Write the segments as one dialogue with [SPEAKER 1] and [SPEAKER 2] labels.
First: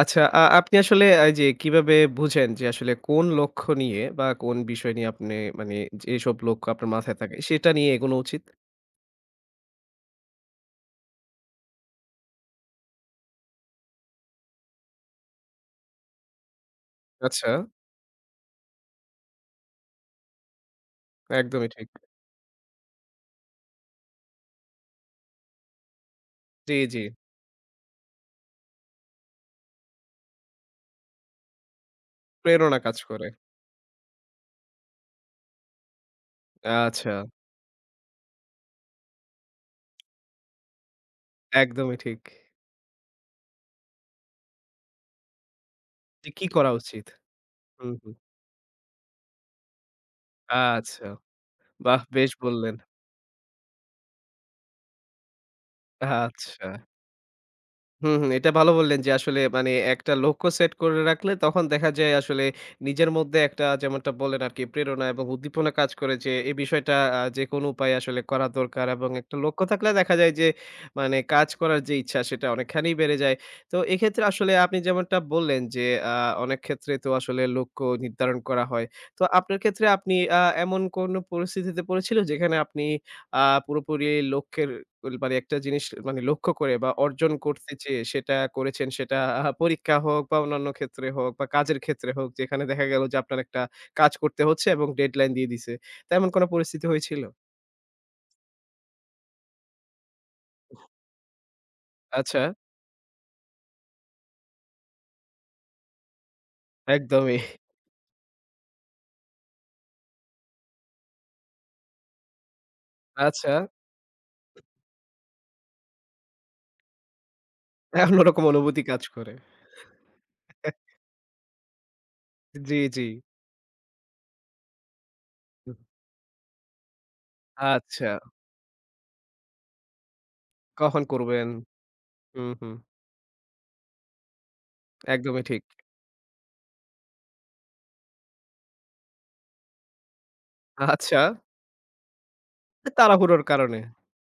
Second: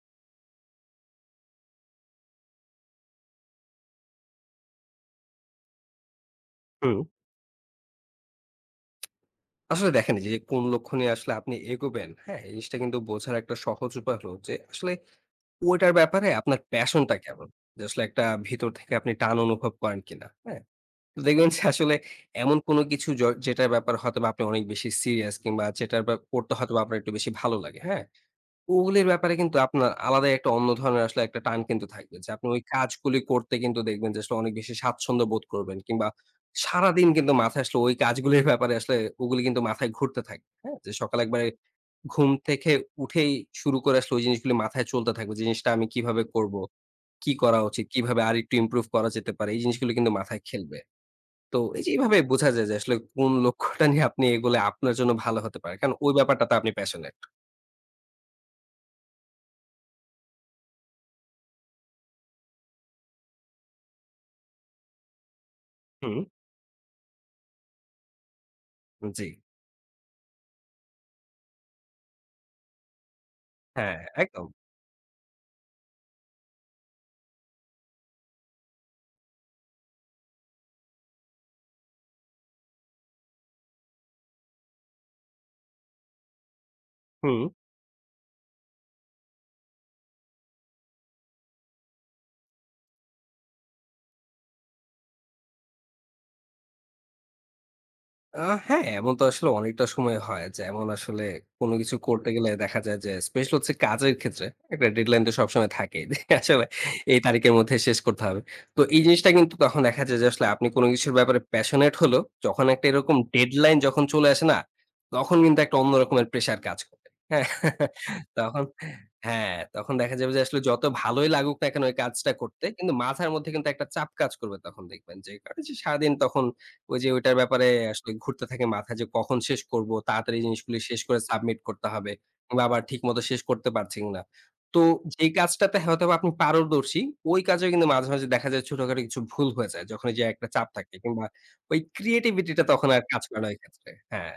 [SPEAKER 1] আচ্ছা, আপনি আসলে এই যে কিভাবে বুঝেন যে আসলে কোন লক্ষ্য নিয়ে বা কোন বিষয় নিয়ে আপনি মানে যেসব লক্ষ্য আপনার
[SPEAKER 2] হুম।
[SPEAKER 1] মাথায় থাকে সেটা নিয়ে এগোনো উচিত?
[SPEAKER 2] আসলে দেখেন, এই যে কোন লক্ষ্য নিয়ে আসলে আপনি এগোবেন, হ্যাঁ? এই জিনিসটা কিন্তু বোঝার একটা সহজ উপায় হলো যে আসলে ওইটার ব্যাপারে আপনার প্যাশনটা কেমন?
[SPEAKER 1] আচ্ছা,
[SPEAKER 2] যে আসলে একটা ভিতর থেকে আপনি টান অনুভব করেন কিনা, হ্যাঁ? তো দেখবেন যে
[SPEAKER 1] একদমই ঠিক।
[SPEAKER 2] আসলে এমন কোনো কিছু যেটার ব্যাপারে হয়তোবা আপনি অনেক বেশি সিরিয়াস কিংবা যেটার ব্যাপ করতে
[SPEAKER 1] জি,
[SPEAKER 2] হয়তোবা আপনার
[SPEAKER 1] জি।
[SPEAKER 2] একটু বেশি ভালো লাগে, হ্যাঁ? ওগুলির ব্যাপারে কিন্তু আপনার আলাদাই একটা অন্য ধরনের আসলে একটা টান কিন্তু থাকবে। যে আপনি ওই
[SPEAKER 1] প্রেরণা কাজ
[SPEAKER 2] কাজগুলি
[SPEAKER 1] করে।
[SPEAKER 2] করতে কিন্তু দেখবেন যে আসলে অনেক বেশি স্বাচ্ছন্দ্য বোধ করবেন, কিংবা সারাদিন
[SPEAKER 1] আচ্ছা,
[SPEAKER 2] কিন্তু মাথায় আসলে ওই কাজগুলির ব্যাপারে আসলে ওগুলি কিন্তু মাথায় ঘুরতে থাকবে। হ্যাঁ? যে সকালে একবারে
[SPEAKER 1] একদমই ঠিক।
[SPEAKER 2] ঘুম থেকে উঠেই শুরু করে আসলে ওই জিনিসগুলি মাথায় চলতে থাকবে। জিনিসটা আমি কিভাবে
[SPEAKER 1] যে কি
[SPEAKER 2] করব?
[SPEAKER 1] করা উচিত?
[SPEAKER 2] কি করা উচিত?
[SPEAKER 1] হুম, হুম।
[SPEAKER 2] কিভাবে আরেকটু ইমপ্রুভ করা যেতে পারে? এই জিনিসগুলো কিন্তু মাথায় খেলবে।
[SPEAKER 1] আচ্ছা,
[SPEAKER 2] তো এই যে
[SPEAKER 1] বাহ!
[SPEAKER 2] এইভাবে
[SPEAKER 1] বেশ
[SPEAKER 2] বোঝা যায়
[SPEAKER 1] বললেন।
[SPEAKER 2] যে আসলে কোন লক্ষ্যটা নিয়ে আপনি এগোলে আপনার জন্য ভালো হতে পারে। কারণ ওই ব্যাপারটাতে
[SPEAKER 1] আচ্ছা।
[SPEAKER 2] আপনি প্যাশনেট।
[SPEAKER 1] হুম, হুম। এটা ভালো বললেন যে আসলে মানে একটা লক্ষ্য সেট করে রাখলে তখন দেখা যায় আসলে নিজের মধ্যে একটা যেমনটা বললেন আরকি প্রেরণা এবং উদ্দীপনা কাজ করে
[SPEAKER 2] হুম,
[SPEAKER 1] যে এই বিষয়টা যেকোনো উপায়ে আসলে করা দরকার এবং
[SPEAKER 2] জি।
[SPEAKER 1] একটা লক্ষ্য থাকলে দেখা যায় যে মানে কাজ করার যে ইচ্ছা সেটা অনেকখানি বেড়ে যায়। তো
[SPEAKER 2] হ্যাঁ,
[SPEAKER 1] এক্ষেত্রে
[SPEAKER 2] একদম।
[SPEAKER 1] আসলে আপনি যেমনটা বললেন যে আ অনেক ক্ষেত্রে তো আসলে লক্ষ্য নির্ধারণ করা হয়। তো আপনার ক্ষেত্রে আপনি এমন কোনো পরিস্থিতিতে পড়েছিল যেখানে আপনি পুরোপুরি লক্ষ্যের মানে একটা জিনিস মানে লক্ষ্য করে বা অর্জন
[SPEAKER 2] হুম।
[SPEAKER 1] করতে চেয়ে সেটা করেছেন সেটা পরীক্ষা হোক বা অন্যান্য ক্ষেত্রে হোক বা কাজের ক্ষেত্রে হোক যেখানে দেখা গেল যে আপনার একটা কাজ করতে হচ্ছে এবং ডেডলাইন দিয়ে দিছে। তো এমন কোনো পরিস্থিতি হয়েছিল?
[SPEAKER 2] আ হ্যাঁ, এমন তো আসলে অনেকটা সময় হয়। যেমন আসলে কোন কিছু করতে
[SPEAKER 1] আচ্ছা,
[SPEAKER 2] গেলে দেখা যায় যে স্পেশাল হচ্ছে কাজের ক্ষেত্রে একটা ডেডলাইন তো সবসময় থাকেই। যে আসলে এই
[SPEAKER 1] একদমই।
[SPEAKER 2] তারিখের মধ্যে শেষ করতে হবে। তো এই জিনিসটা কিন্তু তখন দেখা যায় যে আসলে আপনি কোন কিছুর ব্যাপারে প্যাশনেট হলেও যখন একটা এরকম
[SPEAKER 1] আচ্ছা,
[SPEAKER 2] ডেডলাইন যখন চলে আসে না, তখন কিন্তু একটা অন্য রকমের প্রেশার কাজ করে। হ্যাঁ?
[SPEAKER 1] অন্যরকম
[SPEAKER 2] তখন
[SPEAKER 1] অনুভূতি কাজ করে।
[SPEAKER 2] হ্যাঁ, তখন দেখা যাবে যে আসলে যত ভালোই লাগুক না কেন ওই কাজটা করতে
[SPEAKER 1] জি,
[SPEAKER 2] কিন্তু
[SPEAKER 1] জি।
[SPEAKER 2] মাথার মধ্যে কিন্তু একটা চাপ কাজ করবে, তখন দেখবেন যে কারণে সারাদিন তখন ওই যে ওইটার ব্যাপারে
[SPEAKER 1] আচ্ছা,
[SPEAKER 2] আসলে ঘুরতে থাকে মাথা যে কখন শেষ করব, তাড়াতাড়ি জিনিসগুলি শেষ
[SPEAKER 1] কখন
[SPEAKER 2] করে
[SPEAKER 1] করবেন?
[SPEAKER 2] সাবমিট করতে হবে।
[SPEAKER 1] হুম,
[SPEAKER 2] কিংবা
[SPEAKER 1] হুম।
[SPEAKER 2] আবার ঠিকমতো শেষ করতে পারছি না। তো যেই
[SPEAKER 1] একদমই ঠিক।
[SPEAKER 2] কাজটাতে হয়তোবা আপনি পারদর্শী, ওই কাজেও কিন্তু মাঝে, মাঝে দেখা যায় ছোটখাটো কিছু ভুল হয়ে যায়। যখন এই যে একটা চাপ থাকে
[SPEAKER 1] আচ্ছা,
[SPEAKER 2] কিংবা ওই ক্রিয়েটিভিটি টা তখন আর কাজ করে
[SPEAKER 1] তাড়াহুড়োর
[SPEAKER 2] না ওই
[SPEAKER 1] কারণে।
[SPEAKER 2] ক্ষেত্রে। হ্যাঁ।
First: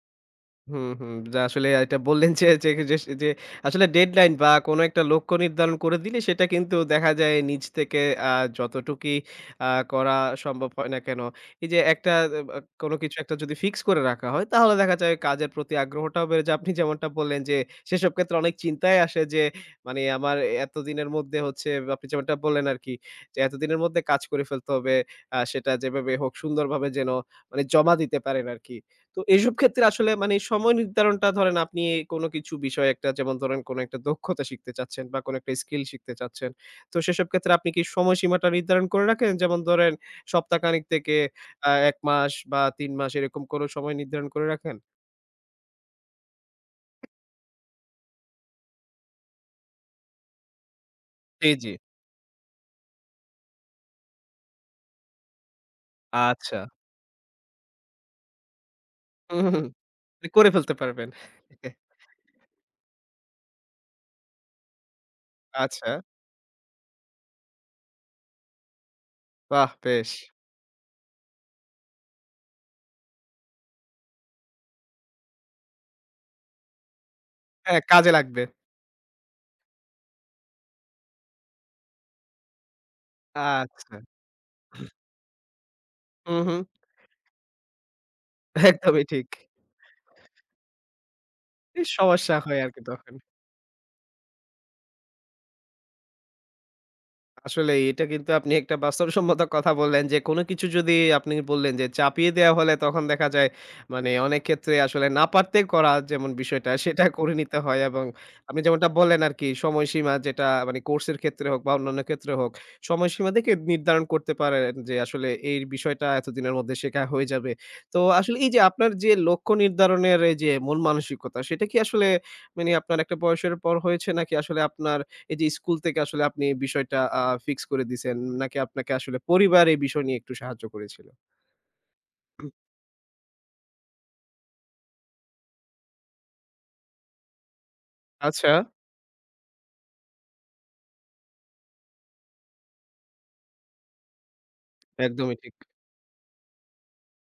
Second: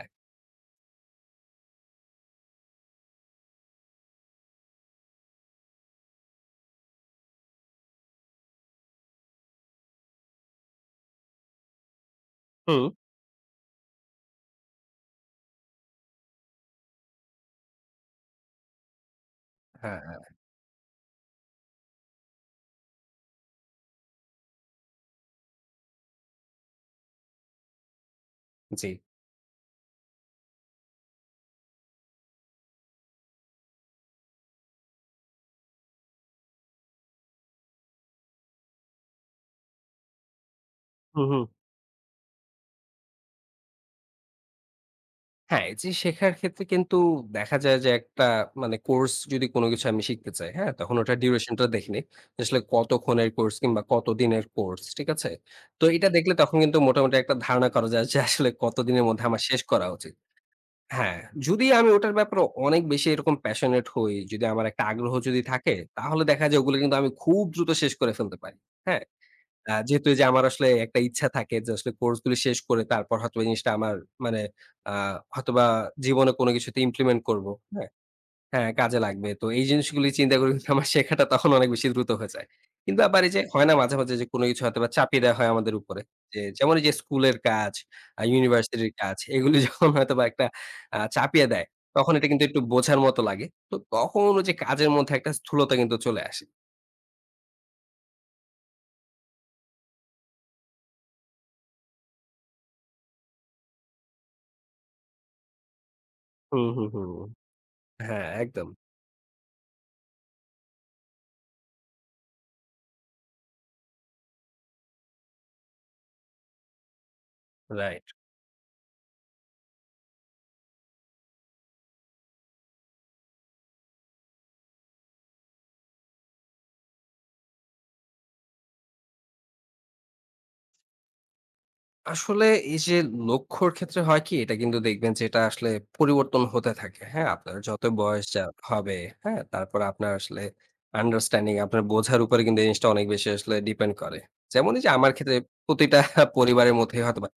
[SPEAKER 1] হুম, হুম। যা আসলে এটা বললেন যে, আসলে ডেডলাইন বা কোনো একটা লক্ষ্য নির্ধারণ করে দিলে সেটা কিন্তু দেখা যায় নিজ থেকে আ যতটুকুই আ করা সম্ভব হয় না কেন, এই যে, একটা
[SPEAKER 2] হুম।
[SPEAKER 1] কোনো কিছু একটা যদি ফিক্স করে রাখা হয় তাহলে দেখা যায় কাজের প্রতি আগ্রহটাও বেড়ে যায়। আপনি যেমনটা বললেন যে, সেসব ক্ষেত্রে অনেক চিন্তায় আসে যে, মানে
[SPEAKER 2] হ্যাঁ,
[SPEAKER 1] আমার এতদিনের মধ্যে হচ্ছে আপনি যেমনটা বললেন আরকি যে, এতদিনের মধ্যে কাজ করে ফেলতে হবে। সেটা যেভাবে হোক সুন্দরভাবে যেন মানে জমা দিতে পারেন আরকি।
[SPEAKER 2] জি।
[SPEAKER 1] তো এইসব ক্ষেত্রে আসলে মানে সময় নির্ধারণটা ধরেন আপনি কোনো কিছু বিষয় একটা যেমন ধরেন কোনো একটা দক্ষতা শিখতে চাচ্ছেন বা কোনো একটা স্কিল শিখতে চাচ্ছেন। তো সেসব ক্ষেত্রে আপনি কি সময়সীমাটা নির্ধারণ করে রাখেন? যেমন ধরেন সপ্তাহখানেক থেকে
[SPEAKER 2] হুম, হুম।
[SPEAKER 1] ১ মাস বা ৩ মাস এরকম কোনো সময় নির্ধারণ করে রাখেন?
[SPEAKER 2] হ্যাঁ, এই যে শেখার ক্ষেত্রে কিন্তু দেখা যায় যে একটা মানে কোর্স যদি কোনো কিছু আমি শিখতে চাই, হ্যাঁ? তখন ওটার
[SPEAKER 1] জি,
[SPEAKER 2] ডিউরেশন টা
[SPEAKER 1] জি।
[SPEAKER 2] দেখে নেই। আসলে কতক্ষণের কোর্স কিংবা কতদিনের কোর্স, ঠিক আছে? তো এটা দেখলে তখন
[SPEAKER 1] আচ্ছা।
[SPEAKER 2] কিন্তু মোটামুটি একটা ধারণা করা যায় যে আসলে কতদিনের মধ্যে
[SPEAKER 1] হুম,
[SPEAKER 2] আমার
[SPEAKER 1] হুম,
[SPEAKER 2] শেষ
[SPEAKER 1] হুম।
[SPEAKER 2] করা উচিত।
[SPEAKER 1] করে ফেলতে পারবেন।
[SPEAKER 2] হ্যাঁ, যদি আমি ওটার ব্যাপারে অনেক বেশি এরকম প্যাশনেট হই, যদি আমার একটা আগ্রহ যদি থাকে,
[SPEAKER 1] আচ্ছা।
[SPEAKER 2] তাহলে দেখা যায় ওগুলো কিন্তু আমি খুব দ্রুত শেষ করে ফেলতে পারি। হ্যাঁ?
[SPEAKER 1] বাহ!
[SPEAKER 2] যেহেতু
[SPEAKER 1] বেশ।
[SPEAKER 2] এই যে আমার আসলে একটা ইচ্ছা থাকে যে আসলে কোর্স গুলো শেষ করে তারপর হয়তো এই জিনিসটা আমার মানে আ হয়তোবা জীবনে কোনো কিছুতে ইমপ্লিমেন্ট করব।
[SPEAKER 1] হ্যাঁ,
[SPEAKER 2] হ্যাঁ?
[SPEAKER 1] কাজে লাগবে।
[SPEAKER 2] হ্যাঁ, কাজে লাগবে। তো এই জিনিসগুলি চিন্তা করে কিন্তু আমার শেখাটা তখন অনেক বেশি দ্রুত হয়ে যায়। কিন্তু আবার এই যে হয় না মাঝে,
[SPEAKER 1] আচ্ছা।
[SPEAKER 2] মাঝে যে কোনো কিছু হয়তোবা চাপিয়ে দেওয়া হয় আমাদের উপরে।
[SPEAKER 1] হুম,
[SPEAKER 2] যে
[SPEAKER 1] হুম।
[SPEAKER 2] যেমন এই যে স্কুলের কাজ, ইউনিভার্সিটির
[SPEAKER 1] একদমই
[SPEAKER 2] কাজ
[SPEAKER 1] ঠিক।
[SPEAKER 2] এগুলি যখন হয়তোবা একটা চাপিয়ে দেয়,
[SPEAKER 1] এই
[SPEAKER 2] তখন এটা
[SPEAKER 1] সমস্যা
[SPEAKER 2] কিন্তু
[SPEAKER 1] হয়
[SPEAKER 2] একটু
[SPEAKER 1] আরকি
[SPEAKER 2] বোঝার
[SPEAKER 1] তখন।
[SPEAKER 2] মতো লাগে। তো তখন ওই যে কাজের মধ্যে একটা স্থূলতা কিন্তু চলে আসে।
[SPEAKER 1] আসলে এটা কিন্তু আপনি একটা বাস্তবসম্মত কথা বললেন যে কোনো কিছু যদি আপনি বললেন যে চাপিয়ে দেওয়া হলে তখন দেখা যায় মানে অনেক ক্ষেত্রে আসলে না পারতে করা যেমন
[SPEAKER 2] হুম,
[SPEAKER 1] বিষয়টা
[SPEAKER 2] হুম,
[SPEAKER 1] সেটা
[SPEAKER 2] হুম।
[SPEAKER 1] করে নিতে হয় এবং
[SPEAKER 2] হ্যাঁ,
[SPEAKER 1] আপনি
[SPEAKER 2] একদম।
[SPEAKER 1] যেমনটা বললেন আর কি সময়সীমা যেটা মানে কোর্সের ক্ষেত্রে হোক বা অন্যান্য ক্ষেত্রে হোক সময়সীমা দেখে নির্ধারণ করতে পারেন যে আসলে এই বিষয়টা এতদিনের মধ্যে শেখা হয়ে যাবে। তো
[SPEAKER 2] রাইট।
[SPEAKER 1] আসলে এই যে আপনার যে লক্ষ্য নির্ধারণের এই যে মন মানসিকতা সেটা কি আসলে মানে আপনার একটা বয়সের পর হয়েছে নাকি আসলে আপনার এই যে স্কুল থেকে আসলে আপনি বিষয়টা ফিক্স করে দিছেন নাকি আপনাকে আসলে পরিবার এই বিষয় নিয়ে একটু সাহায্য করেছিল?
[SPEAKER 2] আসলে এই যে লক্ষ্যর ক্ষেত্রে হয় কি, এটা কিন্তু দেখবেন যে এটা আসলে পরিবর্তন হতে থাকে। হ্যাঁ? আপনার যত বয়স
[SPEAKER 1] আচ্ছা,
[SPEAKER 2] হবে, হ্যাঁ? তারপরে আপনার আসলে আন্ডারস্ট্যান্ডিং, আপনার বোঝার উপরে কিন্তু এই জিনিসটা অনেক বেশি আসলে ডিপেন্ড করে। যেমন এই যে আমার
[SPEAKER 1] একদমই
[SPEAKER 2] ক্ষেত্রে
[SPEAKER 1] ঠিক।
[SPEAKER 2] প্রতিটা পরিবারের মধ্যেই হয়তোবা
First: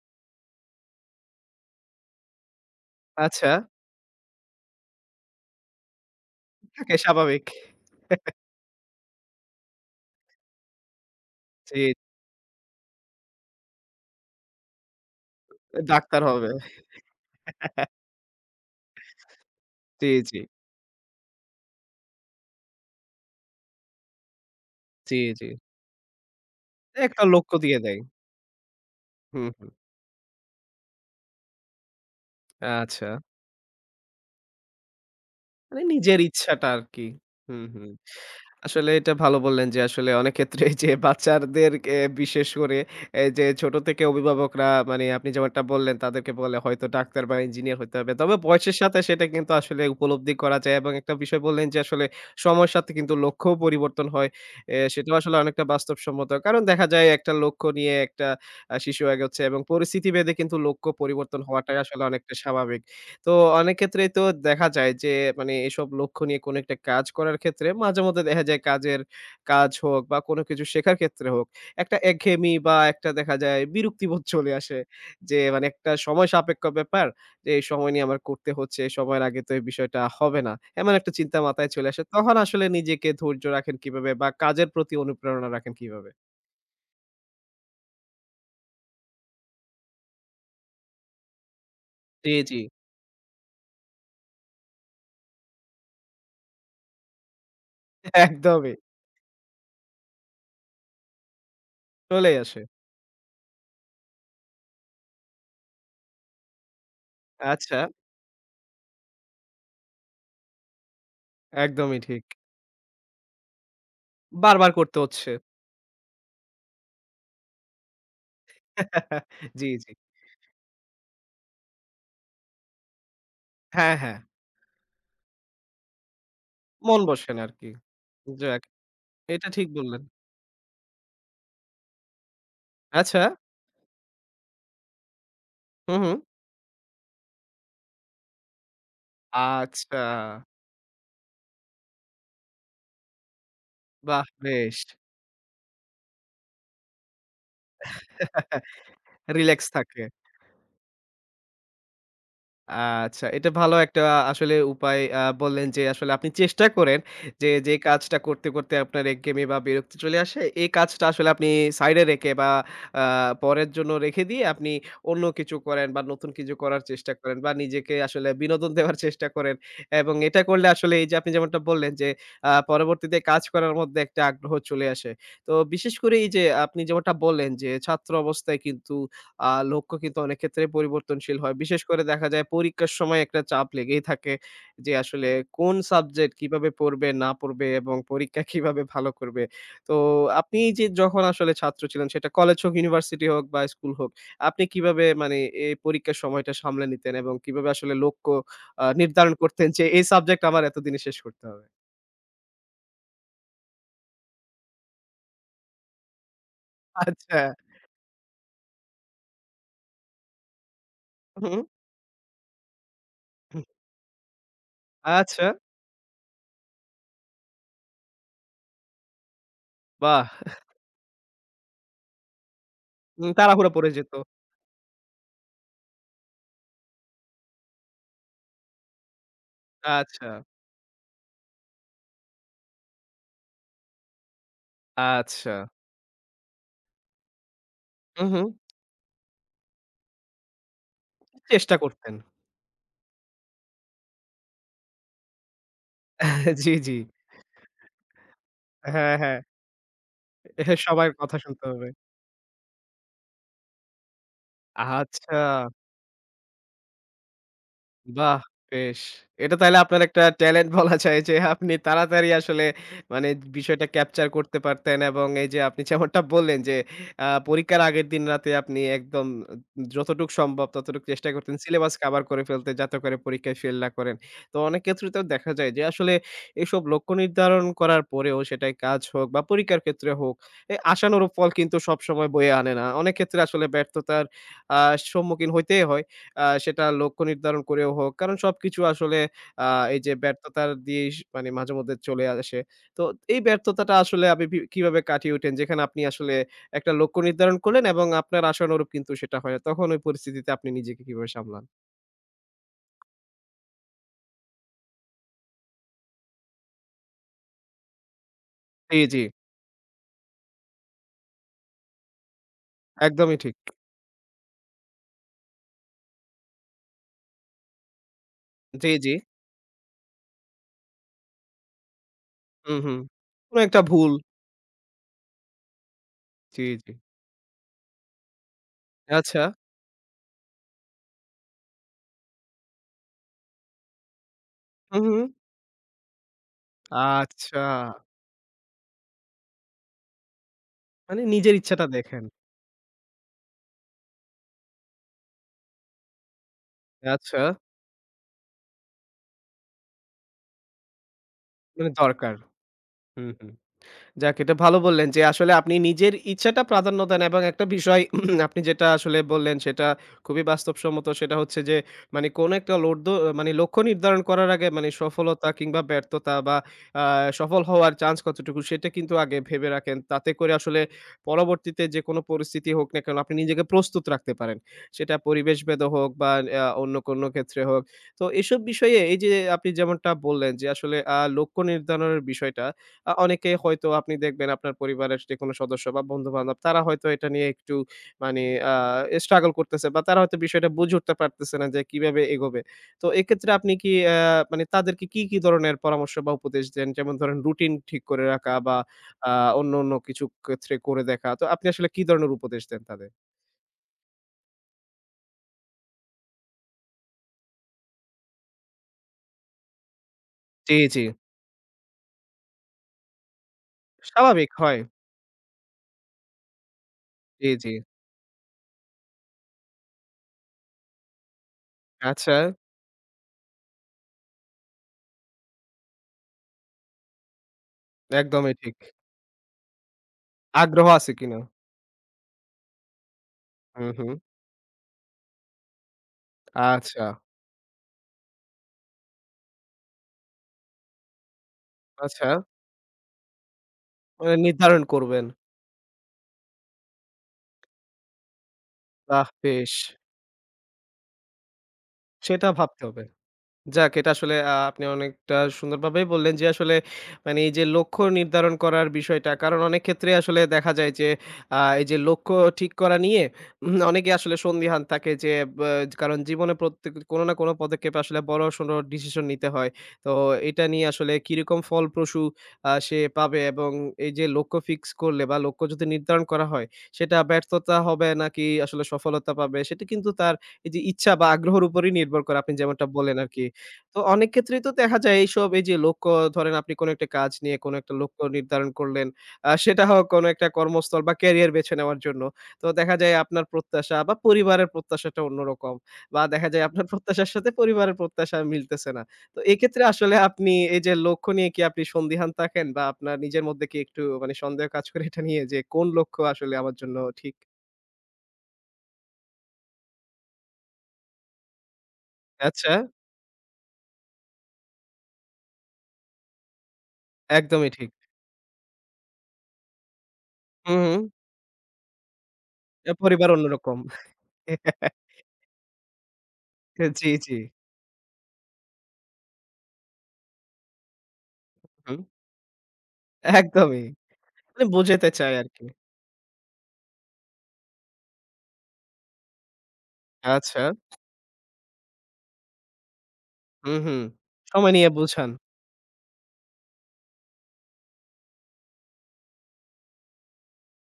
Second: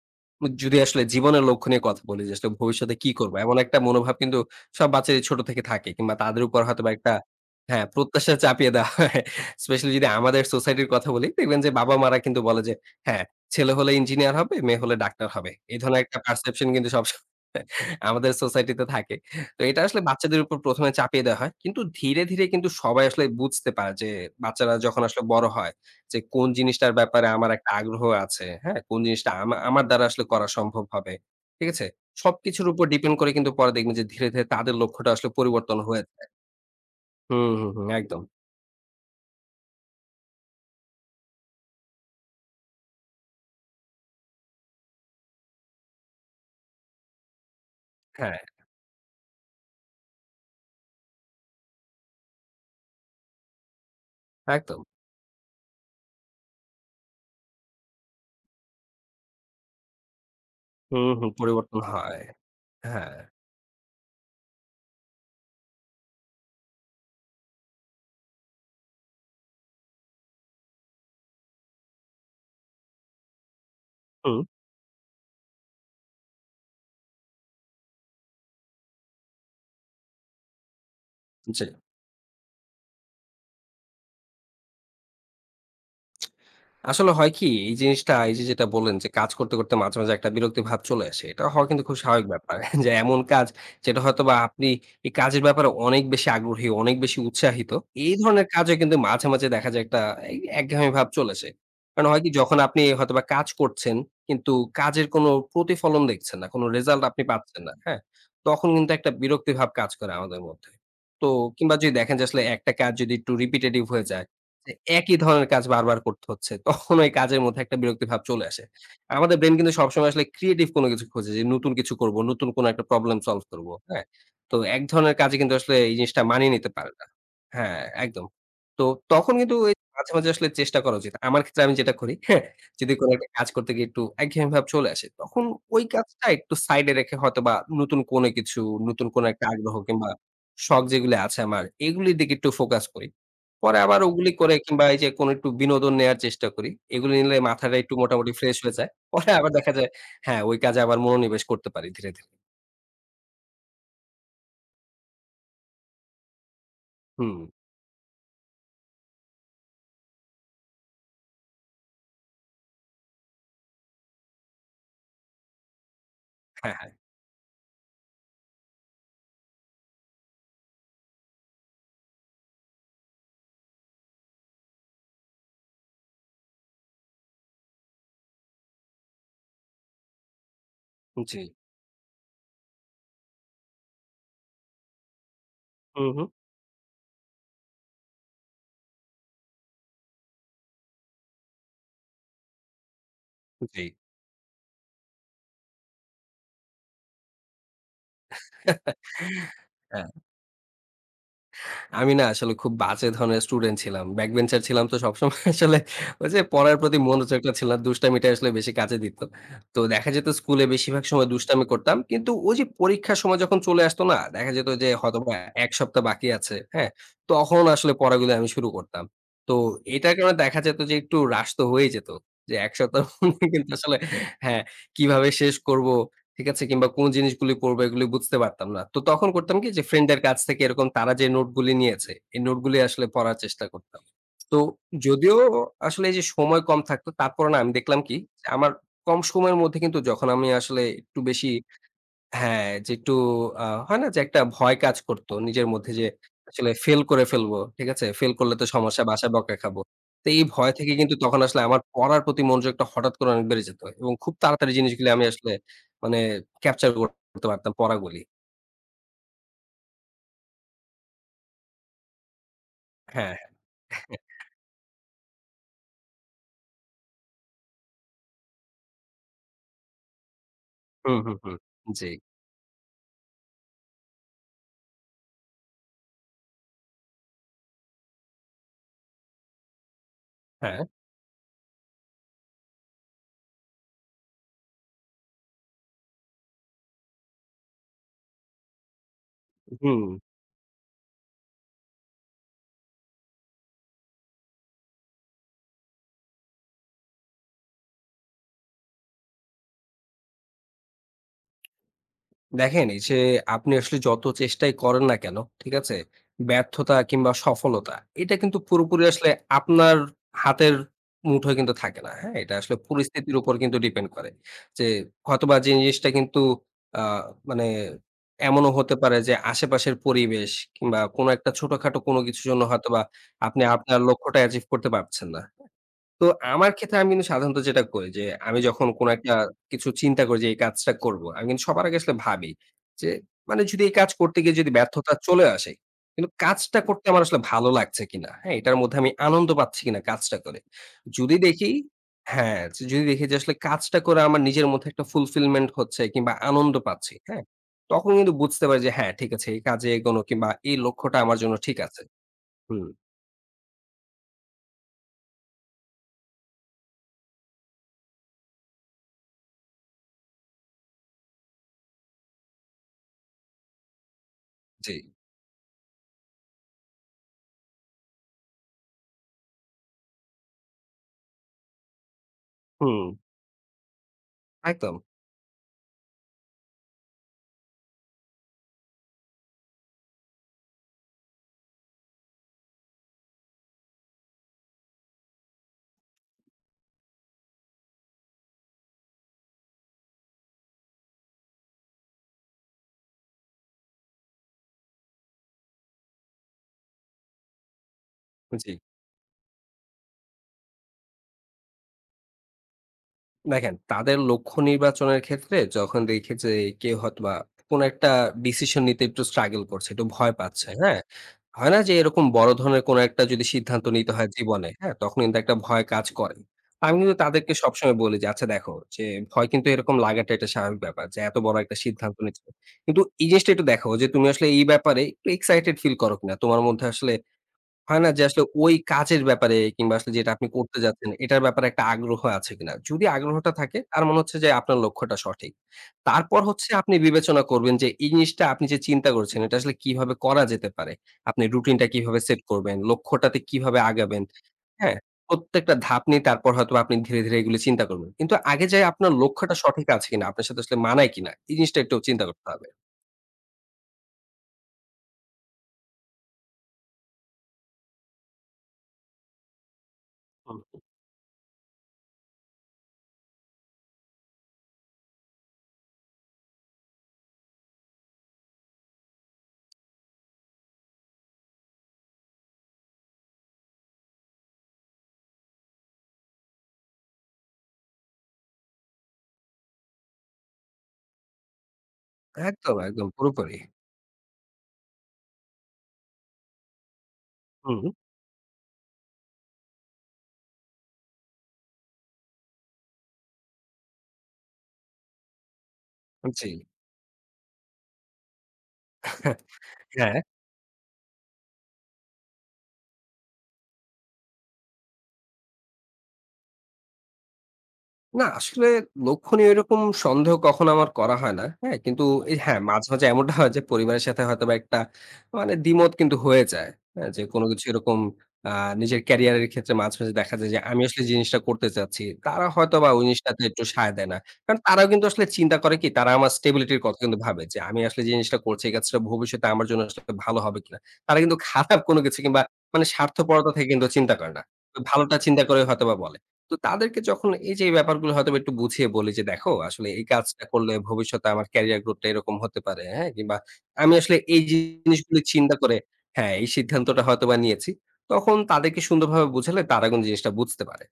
[SPEAKER 2] যদি আসলে জীবনের লক্ষ্য নিয়ে কথা বলি যে আসলে ভবিষ্যতে কি করব?
[SPEAKER 1] আচ্ছা,
[SPEAKER 2] এমন একটা মনোভাব কিন্তু সব বাচ্চারই ছোট থেকে থাকে, কিংবা তাদের উপর হয়তোবা
[SPEAKER 1] থাকে
[SPEAKER 2] একটা
[SPEAKER 1] স্বাভাবিক।
[SPEAKER 2] হ্যাঁ, প্রত্যাশা চাপিয়ে দেওয়া হয়। স্পেশালি যদি আমাদের সোসাইটির কথা বলি দেখবেন যে
[SPEAKER 1] জি,
[SPEAKER 2] বাবা-মারা কিন্তু বলে যে, "হ্যাঁ ছেলে হলে ইঞ্জিনিয়ার হবে, মেয়ে হলে ডাক্তার হবে।" এই ধরনের একটা
[SPEAKER 1] ডাক্তার হবে।
[SPEAKER 2] পারসেপশন কিন্তু সবসময় আমাদের সোসাইটিতে থাকে। তো এটা আসলে
[SPEAKER 1] জি, জি,
[SPEAKER 2] বাচ্চাদের উপর ১ম এ চাপিয়ে দেওয়া হয়। কিন্তু ধীরে, ধীরে কিন্তু সবাই আসলে বুঝতে পারে যে বাচ্চারা যখন
[SPEAKER 1] জি,
[SPEAKER 2] আসলে
[SPEAKER 1] জি।
[SPEAKER 2] বড় হয় যে কোন জিনিসটার
[SPEAKER 1] একটা
[SPEAKER 2] ব্যাপারে আমার
[SPEAKER 1] লক্ষ্য
[SPEAKER 2] একটা
[SPEAKER 1] দিয়ে দেয়।
[SPEAKER 2] আগ্রহ আছে, হ্যাঁ? কোন জিনিসটা
[SPEAKER 1] হুম, হুম।
[SPEAKER 2] আমার দ্বারা আসলে করা সম্ভব হবে। ঠিক আছে? সবকিছুর উপর
[SPEAKER 1] আচ্ছা।
[SPEAKER 2] ডিপেন্ড করে, কিন্তু পরে দেখবেন যে ধীরে, ধীরে তাদের লক্ষ্যটা আসলে পরিবর্তন
[SPEAKER 1] মানে
[SPEAKER 2] হয়ে
[SPEAKER 1] নিজের
[SPEAKER 2] যায়।
[SPEAKER 1] ইচ্ছাটা আরকি।
[SPEAKER 2] হুম,
[SPEAKER 1] হুম,
[SPEAKER 2] হুম, হুম।
[SPEAKER 1] হুম।
[SPEAKER 2] একদম।
[SPEAKER 1] আসলে এটা ভালো বললেন যে আসলে অনেক ক্ষেত্রে এই যে বাচ্চাদেরকে বিশেষ করে এই যে ছোট থেকে অভিভাবকরা মানে আপনি যেমনটা বললেন তাদেরকে বলে হয়তো ডাক্তার বা ইঞ্জিনিয়ার হইতে হবে। তবে
[SPEAKER 2] হ্যাঁ,
[SPEAKER 1] বয়সের সাথে সেটা কিন্তু আসলে উপলব্ধি করা যায় এবং একটা বিষয় বললেন যে আসলে সময়ের সাথে কিন্তু লক্ষ্যও পরিবর্তন হয়।
[SPEAKER 2] একদম।
[SPEAKER 1] সেটাও আসলে অনেকটা বাস্তবসম্মত। কারণ দেখা যায় একটা লক্ষ্য নিয়ে একটা শিশু এগোচ্ছে এবং পরিস্থিতি ভেদে কিন্তু লক্ষ্য
[SPEAKER 2] হুম, হুম।
[SPEAKER 1] পরিবর্তন হওয়াটাই
[SPEAKER 2] পরিবর্তন
[SPEAKER 1] আসলে
[SPEAKER 2] হয়।
[SPEAKER 1] অনেকটা স্বাভাবিক।
[SPEAKER 2] হ্যাঁ।
[SPEAKER 1] তো অনেক ক্ষেত্রেই তো দেখা যায় যে মানে এসব লক্ষ্য নিয়ে কোনো একটা কাজ করার ক্ষেত্রে মাঝেমধ্যে দেখা যায় কাজ হোক বা কোনো কিছু শেখার ক্ষেত্রে হোক, একটা একঘেয়েমি বা একটা দেখা যায় বিরক্তিবোধ
[SPEAKER 2] হুম,
[SPEAKER 1] চলে আসে। যে মানে একটা সময় সাপেক্ষ ব্যাপার যে এই সময় নিয়ে আমার করতে হচ্ছে, এই সময়ের আগে তো এই বিষয়টা হবে না। এমন একটা চিন্তা
[SPEAKER 2] জি।
[SPEAKER 1] মাথায় চলে আসে। তখন আসলে নিজেকে ধৈর্য রাখেন কিভাবে বা কাজের প্রতি অনুপ্রেরণা রাখেন কিভাবে?
[SPEAKER 2] আসলে হয় কি, এই জিনিসটা এই যে যেটা বললেন যে কাজ করতে করতে মাঝে মাঝে একটা বিরক্তি ভাব চলে আসে, এটা হওয়া কিন্তু খুব স্বাভাবিক
[SPEAKER 1] জি, জি।
[SPEAKER 2] ব্যাপার। যে এমন কাজ যেটা হয়তো বা আপনি এই কাজের ব্যাপারে অনেক বেশি আগ্রহী অনেক বেশি উৎসাহিত, এই ধরনের
[SPEAKER 1] একদমই।
[SPEAKER 2] কাজে কিন্তু মাঝে মাঝে দেখা যায় একটা একঘেয়েমি ভাব চলে আসে। কারণ হয় কি,
[SPEAKER 1] চলেই
[SPEAKER 2] যখন
[SPEAKER 1] আসে।
[SPEAKER 2] আপনি হয়তো বা কাজ করছেন কিন্তু কাজের কোনো প্রতিফলন দেখছেন না, কোনো রেজাল্ট আপনি পাচ্ছেন না,
[SPEAKER 1] আচ্ছা,
[SPEAKER 2] হ্যাঁ? তখন কিন্তু একটা বিরক্তি ভাব কাজ করে আমাদের মধ্যে। তো কিংবা যদি
[SPEAKER 1] একদমই
[SPEAKER 2] দেখেন
[SPEAKER 1] ঠিক।
[SPEAKER 2] যে আসলে একটা কাজ যদি একটু রিপিটেটিভ হয়ে যায়,
[SPEAKER 1] বারবার
[SPEAKER 2] যে
[SPEAKER 1] করতে
[SPEAKER 2] একই
[SPEAKER 1] হচ্ছে।
[SPEAKER 2] ধরনের কাজ বারবার করতে হচ্ছে। তখন ওই কাজের মধ্যে একটা বিরক্তি ভাব চলে আসে। আমাদের ব্রেইন
[SPEAKER 1] জি,
[SPEAKER 2] কিন্তু
[SPEAKER 1] জি।
[SPEAKER 2] সবসময় আসলে ক্রিয়েটিভ কোনো কিছু খোঁজে, যে নতুন কিছু করব, নতুন কোনো একটা প্রবলেম সলভ করব।
[SPEAKER 1] হ্যাঁ,
[SPEAKER 2] হ্যাঁ?
[SPEAKER 1] হ্যাঁ।
[SPEAKER 2] তো এক ধরনের কাজে কিন্তু আসলে এই জিনিসটা মানিয়ে নিতে পারে
[SPEAKER 1] মন
[SPEAKER 2] না।
[SPEAKER 1] বসে না আরকি।
[SPEAKER 2] হ্যাঁ, একদম।
[SPEAKER 1] যাক,
[SPEAKER 2] তো তখন
[SPEAKER 1] এটা
[SPEAKER 2] কিন্তু
[SPEAKER 1] ঠিক
[SPEAKER 2] ওই
[SPEAKER 1] বললেন।
[SPEAKER 2] মাঝে, মাঝে আসলে চেষ্টা করা উচিত। আমার ক্ষেত্রে আমি যেটা করি, হ্যাঁ, যদি কোনো
[SPEAKER 1] আচ্ছা।
[SPEAKER 2] একটা কাজ করতে গিয়ে একটু একঘেয়েমি ভাব চলে আসে, তখন ওই
[SPEAKER 1] হু, হু।
[SPEAKER 2] কাজটা একটু সাইডে রেখে হয়তোবা নতুন কোনো কিছু, নতুন কোনো একটা আগ্রহ
[SPEAKER 1] আচ্ছা,
[SPEAKER 2] কিংবা শখ যেগুলো আছে আমার, এগুলির দিকে একটু ফোকাস করি। পরে আবার
[SPEAKER 1] বাহ!
[SPEAKER 2] ওগুলি করে
[SPEAKER 1] বেশ।
[SPEAKER 2] কিংবা এই যে কোনো একটু বিনোদন নেয়ার চেষ্টা করি। এগুলো নিলে মাথাটা একটু মোটামুটি ফ্রেশ হয়ে যায়। পরে আবার
[SPEAKER 1] রিল্যাক্স
[SPEAKER 2] দেখা যায়
[SPEAKER 1] থাকে।
[SPEAKER 2] হ্যাঁ, ওই কাজে আবার মনোনিবেশ করতে পারি ধীরে, ধীরে।
[SPEAKER 1] আচ্ছা, এটা ভালো একটা আসলে উপায় বললেন যে আসলে আপনি চেষ্টা করেন
[SPEAKER 2] হুম।
[SPEAKER 1] যে কাজটা করতে, করতে আপনার একঘেয়েমি বা বিরক্তি চলে আসে, এই কাজটা আসলে আপনি সাইডে রেখে বা আ পরের জন্য রেখে দিয়ে আপনি অন্য কিছু করেন বা নতুন কিছু
[SPEAKER 2] হ্যাঁ,
[SPEAKER 1] করার
[SPEAKER 2] হ্যাঁ।
[SPEAKER 1] চেষ্টা করেন বা নিজেকে আসলে বিনোদন দেওয়ার চেষ্টা করেন এবং এটা করলে আসলে এই যে আপনি যেমনটা বললেন যে পরবর্তীতে কাজ করার মধ্যে একটা আগ্রহ চলে আসে। তো বিশেষ করে এই যে আপনি যেমনটা বললেন যে ছাত্র অবস্থায় কিন্তু আ লক্ষ্য কিন্তু অনেক ক্ষেত্রেই পরিবর্তনশীল
[SPEAKER 2] জি।
[SPEAKER 1] হয়। বিশেষ করে দেখা যায় পরীক্ষার সময় একটা চাপ লেগেই থাকে যে আসলে কোন
[SPEAKER 2] হু, হু।
[SPEAKER 1] সাবজেক্ট কিভাবে পড়বে, না পড়বে এবং পরীক্ষা কিভাবে ভালো করবে। তো আপনি যখন আসলে ছাত্র ছিলেন সেটা কলেজ হোক, ইউনিভার্সিটি হোক বা
[SPEAKER 2] জি।
[SPEAKER 1] স্কুল হোক, আপনি কিভাবে মানে এই পরীক্ষার সময়টা সামলে নিতেন এবং কিভাবে আসলে লক্ষ্য নির্ধারণ করতেন যে এই
[SPEAKER 2] হ্যাঁ।
[SPEAKER 1] সাবজেক্ট আমার এতদিনে শেষ করতে হবে?
[SPEAKER 2] আমি না আসলে খুব বাজে ধরনের স্টুডেন্ট ছিলাম। ব্যাক বেঞ্চার ছিলাম তো সবসময়। আসলে ওই যে পড়ার প্রতি
[SPEAKER 1] আচ্ছা।
[SPEAKER 2] মনোযোগটা ছিল না। দুষ্টামিটা আসলে বেশি কাজে দিত। তো দেখা যেত স্কুলে বেশিরভাগ সময়
[SPEAKER 1] হুম, হুম।
[SPEAKER 2] দুষ্টামি করতাম। কিন্তু ওই যে পরীক্ষার সময় যখন চলে আসতো না, দেখা যেত যে হয়তোবা
[SPEAKER 1] আচ্ছা,
[SPEAKER 2] ১ সপ্তাহ বাকি আছে, হ্যাঁ? তখন আসলে পড়াগুলো আমি শুরু করতাম। তো এটার
[SPEAKER 1] বাহ!
[SPEAKER 2] কারণে দেখা যেত যে একটু হ্রাস তো হয়েই যেত। যে ১ সপ্তাহ
[SPEAKER 1] তাড়াহুড়া
[SPEAKER 2] কিন্তু
[SPEAKER 1] পড়ে
[SPEAKER 2] আসলে
[SPEAKER 1] যেত।
[SPEAKER 2] হ্যাঁ, কিভাবে শেষ করব? ঠিক আছে? কিংবা কোন জিনিসগুলি পড়বো এগুলি বুঝতে পারতাম না। তো তখন করতাম কি, যে ফ্রেন্ডের
[SPEAKER 1] আচ্ছা,
[SPEAKER 2] কাছ থেকে এরকম তারা যে নোটগুলি নিয়েছে, এই নোটগুলি আসলে পড়ার চেষ্টা করতাম। তো যদিও
[SPEAKER 1] আচ্ছা।
[SPEAKER 2] আসলে এই যে সময় কম থাকতো তারপরে না আমি দেখলাম কি
[SPEAKER 1] হু, হু।
[SPEAKER 2] যে আমার কম সময়ের মধ্যে কিন্তু যখন আমি আসলে একটু বেশি
[SPEAKER 1] চেষ্টা করতেন।
[SPEAKER 2] হ্যাঁ, যে একটু হয় না যে একটা ভয় কাজ করত নিজের মধ্যে যে আসলে
[SPEAKER 1] জি, জি।
[SPEAKER 2] ফেল করে ফেলবো। ঠিক আছে? ফেল করলে তো সমস্যা,
[SPEAKER 1] হ্যাঁ,
[SPEAKER 2] বাসায়
[SPEAKER 1] হ্যাঁ।
[SPEAKER 2] বকা খাবো। তো এই ভয় থেকে
[SPEAKER 1] সবার
[SPEAKER 2] কিন্তু
[SPEAKER 1] কথা
[SPEAKER 2] তখন আসলে
[SPEAKER 1] শুনতে
[SPEAKER 2] আমার
[SPEAKER 1] হবে।
[SPEAKER 2] পড়ার প্রতি মনোযোগটা হঠাৎ করে অনেক বেড়ে যেত এবং খুব তাড়াতাড়ি জিনিসগুলো আমি
[SPEAKER 1] আচ্ছা।
[SPEAKER 2] আসলে মানে ক্যাপচার করতে পারতাম পড়াগুলি।
[SPEAKER 1] বাহ! বেশ। এটা তাইলে আপনার একটা ট্যালেন্ট বলা যায় যে আপনি তাড়াতাড়ি আসলে মানে
[SPEAKER 2] হ্যাঁ, হ্যাঁ।
[SPEAKER 1] বিষয়টা ক্যাপচার করতে পারতেন এবং এই যে আপনি যেমনটা বললেন যে পরীক্ষার আগের দিন রাতে আপনি একদম যতটুক সম্ভব ততটুক
[SPEAKER 2] হুম,
[SPEAKER 1] চেষ্টা
[SPEAKER 2] হুম,
[SPEAKER 1] করতেন
[SPEAKER 2] হুম।
[SPEAKER 1] সিলেবাস
[SPEAKER 2] জি।
[SPEAKER 1] কভার করে ফেলতে যাতে করে পরীক্ষায় ফেল না করেন। তো অনেক ক্ষেত্রে তো দেখা যায় যে আসলে এসব লক্ষ্য নির্ধারণ করার পরেও সেটাই কাজ হোক বা পরীক্ষার ক্ষেত্রে হোক,
[SPEAKER 2] হ্যাঁ,
[SPEAKER 1] আশানুরূপ ফল কিন্তু সবসময় বয়ে আনে না। অনেক ক্ষেত্রে আসলে ব্যর্থতার আ সম্মুখীন হইতেই হয়। সেটা লক্ষ্য নির্ধারণ করেও হোক। কারণ সবকিছু আসলে আ এই
[SPEAKER 2] হুম।
[SPEAKER 1] যে ব্যর্থতার দিয়েই মানে মাঝেমধ্যে চলে আসে। তো এই ব্যর্থতাটা আসলে আপনি কিভাবে কাটিয়ে উঠেন? যেখানে আপনি আসলে একটা লক্ষ্য নির্ধারণ করলেন এবং আপনার আশানুরূপ কিন্তু সেটা হয় না। তখন ওই পরিস্থিতিতে আপনি নিজেকে কিভাবে সামলান?
[SPEAKER 2] দেখেন, এই যে আপনি আসলে যত চেষ্টাই করেন না কেন, ঠিক আছে, ব্যর্থতা কিংবা সফলতা, এটা কিন্তু
[SPEAKER 1] জি,
[SPEAKER 2] পুরোপুরি
[SPEAKER 1] জি।
[SPEAKER 2] আসলে আপনার হাতের মুঠোয় কিন্তু থাকে না, হ্যাঁ? এটা আসলে পরিস্থিতির
[SPEAKER 1] একদমই
[SPEAKER 2] উপর
[SPEAKER 1] ঠিক।
[SPEAKER 2] কিন্তু ডিপেন্ড করে যে হয়তোবা যে জিনিসটা কিন্তু আহ মানে এমনও
[SPEAKER 1] জি,
[SPEAKER 2] হতে
[SPEAKER 1] জি।
[SPEAKER 2] পারে যে আশেপাশের পরিবেশ কিংবা কোনো একটা ছোটখাটো কোনো কিছুর জন্য
[SPEAKER 1] হুম, হুম।
[SPEAKER 2] হয়তোবা
[SPEAKER 1] কোনো
[SPEAKER 2] আপনি
[SPEAKER 1] একটা
[SPEAKER 2] আপনার
[SPEAKER 1] ভুল।
[SPEAKER 2] লক্ষ্যটা অ্যাচিভ করতে পারছেন না। তো
[SPEAKER 1] জি,
[SPEAKER 2] আমার
[SPEAKER 1] জি।
[SPEAKER 2] ক্ষেত্রে আমি কিন্তু সাধারণত যেটা করি যে, আমি যখন কোন একটা
[SPEAKER 1] আচ্ছা।
[SPEAKER 2] কিছু চিন্তা করি যে এই কাজটা করব, আমি কিন্তু সবার আগে আসলে ভাবি যে মানে যদি এই কাজ করতে গিয়ে যদি
[SPEAKER 1] হুম,
[SPEAKER 2] ব্যর্থতা
[SPEAKER 1] হুম।
[SPEAKER 2] চলে আসে, কিন্তু কাজটা করতে আমার আসলে
[SPEAKER 1] আচ্ছা।
[SPEAKER 2] ভালো লাগছে কিনা, হ্যাঁ? এটার মধ্যে আমি আনন্দ পাচ্ছি কিনা কাজটা করে।
[SPEAKER 1] মানে
[SPEAKER 2] যদি
[SPEAKER 1] নিজের
[SPEAKER 2] দেখি
[SPEAKER 1] ইচ্ছাটা দেখেন।
[SPEAKER 2] হ্যাঁ, যে যদি দেখি যে আসলে কাজটা করে আমার নিজের মধ্যে একটা fulfillment হচ্ছে কিংবা আনন্দ পাচ্ছি,
[SPEAKER 1] আচ্ছা।
[SPEAKER 2] হ্যাঁ? তখন কিন্তু বুঝতে পারি যে হ্যাঁ, ঠিক আছে, এই কাজে এগোনো কিংবা এই লক্ষ্যটা আমার জন্য ঠিক
[SPEAKER 1] মানে
[SPEAKER 2] আছে।
[SPEAKER 1] দরকার।
[SPEAKER 2] হুম,
[SPEAKER 1] হুম, হুম। যাক এটা ভালো বললেন যে আসলে আপনি নিজের ইচ্ছাটা প্রাধান্য দেন এবং একটা বিষয় আপনি যেটা আসলে বললেন সেটা খুবই বাস্তবসম্মত সেটা হচ্ছে যে মানে কোন একটা লোড মানে লক্ষ্য নির্ধারণ করার আগে মানে
[SPEAKER 2] জি।
[SPEAKER 1] সফলতা কিংবা ব্যর্থতা বা সফল হওয়ার চান্স কতটুকু সেটা কিন্তু আগে ভেবে রাখেন তাতে করে আসলে পরবর্তীতে যে কোনো পরিস্থিতি হোক না
[SPEAKER 2] হুম,
[SPEAKER 1] কেন আপনি নিজেকে প্রস্তুত রাখতে পারেন
[SPEAKER 2] একদম।
[SPEAKER 1] সেটা পরিবেশ ভেদ হোক বা অন্য কোনো ক্ষেত্রে হোক তো এসব বিষয়ে এই যে আপনি যেমনটা বললেন যে আসলে লক্ষ্য নির্ধারণের বিষয়টা অনেকে হয়তো আপনি দেখবেন আপনার পরিবারের যেকোনো সদস্য বা বন্ধু-বান্ধব তারা হয়তো এটা নিয়ে একটু মানে আ struggle করতেছে বা তারা হয়তো বিষয়টা বুঝে উঠতে পারতেছে না যে কিভাবে এগোবে। তো এক্ষেত্রে আপনি কি মানে তাদেরকে কি ধরনের পরামর্শ বা উপদেশ দেন? যেমন ধরেন রুটিন ঠিক করে রাখা
[SPEAKER 2] জি।
[SPEAKER 1] বা আ অন্য কিছু ক্ষেত্রে করে দেখা। তো আপনি আসলে কি ধরনের উপদেশ দেন তাদের?
[SPEAKER 2] দেখেন, তাদের লক্ষ্য নির্বাচনের ক্ষেত্রে যখন দেখি যে কেউ হয়তোবা কোন একটা ডিসিশন নিতে একটু স্ট্রাগল করছে, একটু ভয় পাচ্ছে,
[SPEAKER 1] জি,
[SPEAKER 2] হ্যাঁ?
[SPEAKER 1] জি।
[SPEAKER 2] হয় না যে এরকম বড় ধরনের কোন একটা যদি সিদ্ধান্ত নিতে হয়
[SPEAKER 1] স্বাভাবিক
[SPEAKER 2] জীবনে,
[SPEAKER 1] হয়।
[SPEAKER 2] হ্যাঁ? তখন কিন্তু একটা ভয় কাজ করে। আমি কিন্তু
[SPEAKER 1] জি,
[SPEAKER 2] তাদেরকে
[SPEAKER 1] জি।
[SPEAKER 2] সবসময় বলি যে, "আচ্ছা দেখো যে ভয় কিন্তু এরকম লাগাটা এটা স্বাভাবিক ব্যাপার যে এত বড় একটা সিদ্ধান্ত
[SPEAKER 1] আচ্ছা,
[SPEAKER 2] নিচ্ছ। কিন্তু এই জিনিসটা একটু দেখো যে তুমি আসলে এই ব্যাপারে একটু এক্সাইটেড ফিল করো কিনা? তোমার মধ্যে আসলে হয় না যে আসলে
[SPEAKER 1] একদমই
[SPEAKER 2] ওই
[SPEAKER 1] ঠিক।
[SPEAKER 2] কাজের ব্যাপারে, কিংবা আসলে যেটা আপনি করতে
[SPEAKER 1] আগ্রহ
[SPEAKER 2] যাচ্ছেন
[SPEAKER 1] আছে কিনা?
[SPEAKER 2] এটার ব্যাপারে একটা আগ্রহ আছে কিনা? যদি আগ্রহটা থাকে
[SPEAKER 1] হুম,
[SPEAKER 2] তার
[SPEAKER 1] হুম।
[SPEAKER 2] মনে হচ্ছে যে আপনার লক্ষ্যটা সঠিক। তারপর হচ্ছে, আপনি
[SPEAKER 1] আচ্ছা,
[SPEAKER 2] বিবেচনা করবেন যে এই জিনিসটা আপনি যে চিন্তা করছেন এটা আসলে কিভাবে করা যেতে পারে। আপনি রুটিনটা কিভাবে
[SPEAKER 1] আচ্ছা।
[SPEAKER 2] সেট করবেন, লক্ষ্যটাতে কিভাবে আগাবেন,
[SPEAKER 1] মানে নির্ধারণ
[SPEAKER 2] হ্যাঁ?
[SPEAKER 1] করবেন।
[SPEAKER 2] প্রত্যেকটা ধাপ নিয়ে তারপর হয়তোবা আপনি ধীরে, ধীরে এগুলো চিন্তা করবেন। কিন্তু আগে যেয়ে আপনার
[SPEAKER 1] বাহ!
[SPEAKER 2] লক্ষ্যটা
[SPEAKER 1] বেশ!
[SPEAKER 2] সঠিক আছে কিনা, আপনার সাথে আসলে মানায় কিনা, এই জিনিসটা একটু চিন্তা
[SPEAKER 1] সেটা
[SPEAKER 2] করতে হবে।
[SPEAKER 1] ভাবতে হবে। যাক এটা আসলে আপনি অনেকটা সুন্দরভাবেই বললেন যে আসলে মানে এই যে লক্ষ্য নির্ধারণ করার বিষয়টা। কারণ অনেক ক্ষেত্রে আসলে দেখা
[SPEAKER 2] হুম।
[SPEAKER 1] যায় যে এই যে লক্ষ্য ঠিক করা নিয়ে অনেকে আসলে সন্দিহান থাকে যে ব্যা কারণ জীবনে প্রত্যেক কোনো না কোনো পদক্ষেপে আসলে বড়সড় ডিসিশন নিতে হয়। তো এটা নিয়ে আসলে কিরকম ফলপ্রসূ সে পাবে এবং এই যে লক্ষ্য ফিক্স করলে বা লক্ষ্য যদি নির্ধারণ করা হয় সেটা ব্যর্থতা হবে নাকি আসলে সফলতা পাবে সেটা কিন্তু তার এই যে ইচ্ছা বা আগ্রহের উপরেই নির্ভর করে আপনি
[SPEAKER 2] একদম,
[SPEAKER 1] যেমনটা
[SPEAKER 2] একদম
[SPEAKER 1] বললেন আরকি।
[SPEAKER 2] পুরোপুরি।
[SPEAKER 1] তো অনেক ক্ষেত্রেই তো দেখা যায় এইসব এই যে লক্ষ্য ধরেন আপনি কোনো একটা কাজ নিয়ে কোনো
[SPEAKER 2] হুম,
[SPEAKER 1] একটা লক্ষ্য নির্ধারণ করলেন। সেটা হোক কোনো একটা কর্মস্থল বা ক্যারিয়ার বেছে নেওয়ার জন্য। তো দেখা যায় আপনার প্রত্যাশা বা পরিবারের প্রত্যাশাটা অন্যরকম। বা দেখা
[SPEAKER 2] জি।
[SPEAKER 1] যায় আপনার প্রত্যাশার সাথে পরিবারের প্রত্যাশা মিলতেছে না। তো এক্ষেত্রে আসলে
[SPEAKER 2] হ্যাঁ।
[SPEAKER 1] আপনি এই যে লক্ষ্য নিয়ে কি আপনি সন্দিহান থাকেন বা আপনার নিজের মধ্যে কি একটু মানে সন্দেহ কাজ করে এটা নিয়ে যে কোন লক্ষ্য আসলে আমার জন্য ঠিক?
[SPEAKER 2] না আসলে লক্ষণীয় এরকম সন্দেহ কখনো আমার করা হয় না। হ্যাঁ? কিন্তু এই হ্যাঁ,
[SPEAKER 1] আচ্ছা,
[SPEAKER 2] মাঝে, মাঝে এমনটা হয় যে পরিবারের সাথে হয়তোবা একটা মানে দ্বিমত কিন্তু হয়ে যায়। হ্যাঁ? যে কোনো কিছু
[SPEAKER 1] একদমই ঠিক।
[SPEAKER 2] এরকম আ নিজের ক্যারিয়ার এর ক্ষেত্রে মাঝে, মাঝে দেখা যায় যে
[SPEAKER 1] হুম,
[SPEAKER 2] আমি
[SPEAKER 1] হুম।
[SPEAKER 2] আসলে জিনিসটা করতে চাচ্ছি। তারা হয়তোবা
[SPEAKER 1] এ
[SPEAKER 2] ওই
[SPEAKER 1] পরিবার
[SPEAKER 2] জিনিসটাতে একটু
[SPEAKER 1] অন্যরকম।
[SPEAKER 2] সায় দেয় না। কারণ তারাও কিন্তু আসলে চিন্তা করে কি, তারা আমার স্টেবিলিটির কথা
[SPEAKER 1] জি,
[SPEAKER 2] কিন্তু
[SPEAKER 1] জি।
[SPEAKER 2] ভাবে যে আমি আসলে যে জিনিসটা করছি এই কাজটা ভবিষ্যতে আমার জন্য আসলে ভালো হবে কিনা। তারা কিন্তু খারাপ
[SPEAKER 1] হুম।
[SPEAKER 2] কোনো কিছু কিংবা মানে স্বার্থপরতা থেকে
[SPEAKER 1] একদমই।
[SPEAKER 2] কিন্তু চিন্তা করে না।
[SPEAKER 1] মানে বোঝাতে
[SPEAKER 2] ভালোটা
[SPEAKER 1] চায়
[SPEAKER 2] চিন্তা করে
[SPEAKER 1] আরকি।
[SPEAKER 2] হয়তোবা বলে। তো তাদেরকে যখন এই যে এই ব্যাপারগুলো হয়তোবা একটু বুঝিয়ে বলি যে, "দেখো আসলে এই কাজটা
[SPEAKER 1] আচ্ছা।
[SPEAKER 2] করলে ভবিষ্যতে আমার ক্যারিয়ার গ্রোথটা এরকম হতে পারে, হ্যাঁ? কিংবা
[SPEAKER 1] হুম,
[SPEAKER 2] আমি
[SPEAKER 1] হুম।
[SPEAKER 2] আসলে এই
[SPEAKER 1] সময় নিয়ে
[SPEAKER 2] জিনিসগুলো
[SPEAKER 1] বুঝান।
[SPEAKER 2] চিন্তা করে হ্যাঁ, এই সিদ্ধান্তটা হয়তোবা নিয়েছি।" তখন তাদেরকে সুন্দরভাবে বুঝালে তারা কিন্তু জিনিসটা বুঝতে পারে।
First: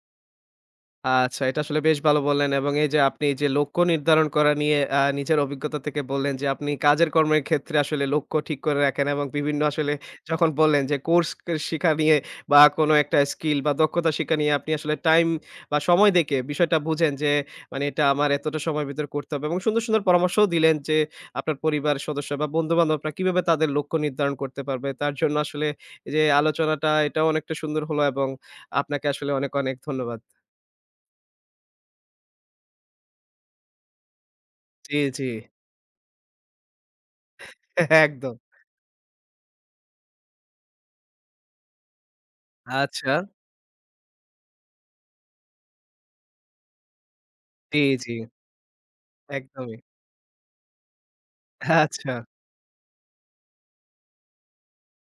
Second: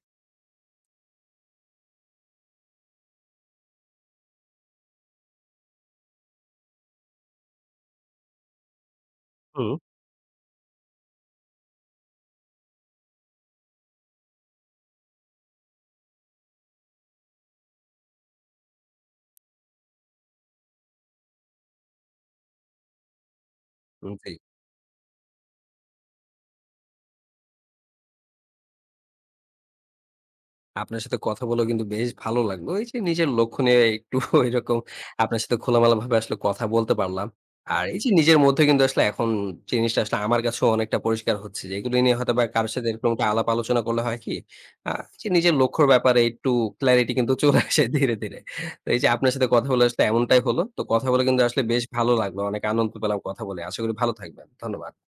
[SPEAKER 1] আচ্ছা, এটা আসলে বেশ ভালো বললেন এবং এই যে আপনি যে লক্ষ্য নির্ধারণ করা নিয়ে নিজের অভিজ্ঞতা থেকে বললেন যে আপনি কাজের কর্মের ক্ষেত্রে আসলে লক্ষ্য ঠিক করে রাখেন এবং বিভিন্ন
[SPEAKER 2] হুম,
[SPEAKER 1] আসলে যখন বললেন যে কোর্স শিখা নিয়ে বা কোনো একটা স্কিল বা দক্ষতা শিখা নিয়ে আপনি আসলে টাইম বা সময় দেখে বিষয়টা বুঝেন যে মানে এটা আমার এতটা সময়ের ভিতরে করতে হবে এবং সুন্দর, সুন্দর পরামর্শও দিলেন যে আপনার পরিবার সদস্য বা বন্ধু-বান্ধবরা কিভাবে তাদের লক্ষ্য
[SPEAKER 2] হুম, জি।
[SPEAKER 1] নির্ধারণ করতে পারবে। তার জন্য আসলে এই যে আলোচনাটা এটাও অনেকটা সুন্দর হলো এবং আপনাকে আসলে অনেক, অনেক ধন্যবাদ।
[SPEAKER 2] আপনার সাথে কথা বলেও কিন্তু বেশ ভালো লাগলো। এই যে নিজের লক্ষ্য নিয়ে একটু এরকম
[SPEAKER 1] জি, জি।
[SPEAKER 2] আপনার সাথে খোলামেলাভাবে আসলে কথা বলতে পারলাম। আর এই যে
[SPEAKER 1] একদম।
[SPEAKER 2] নিজের মধ্যে কিন্তু আসলে এখন জিনিসটা আসলে আমার কাছেও অনেকটা পরিষ্কার হচ্ছে যে এগুলো নিয়ে হয়তোবা কারো সাথে
[SPEAKER 1] আচ্ছা।
[SPEAKER 2] এরকমটা আলাপ আলোচনা করলে হয় কি? আ যে নিজের লক্ষ্যর ব্যাপারে একটু ক্লারিটি কিন্তু চলে
[SPEAKER 1] জি,
[SPEAKER 2] আসে
[SPEAKER 1] জি।
[SPEAKER 2] ধীরে, ধীরে। তো এই যে আপনার সাথে কথা
[SPEAKER 1] একদমই।
[SPEAKER 2] বলে আসলে এমনটাই হলো। তো কথা বলে কিন্তু আসলে বেশ ভালো
[SPEAKER 1] আচ্ছা।
[SPEAKER 2] লাগলো। অনেক আনন্দ পেলাম কথা বলে। আশা করি ভালো থাকবেন। ধন্যবাদ।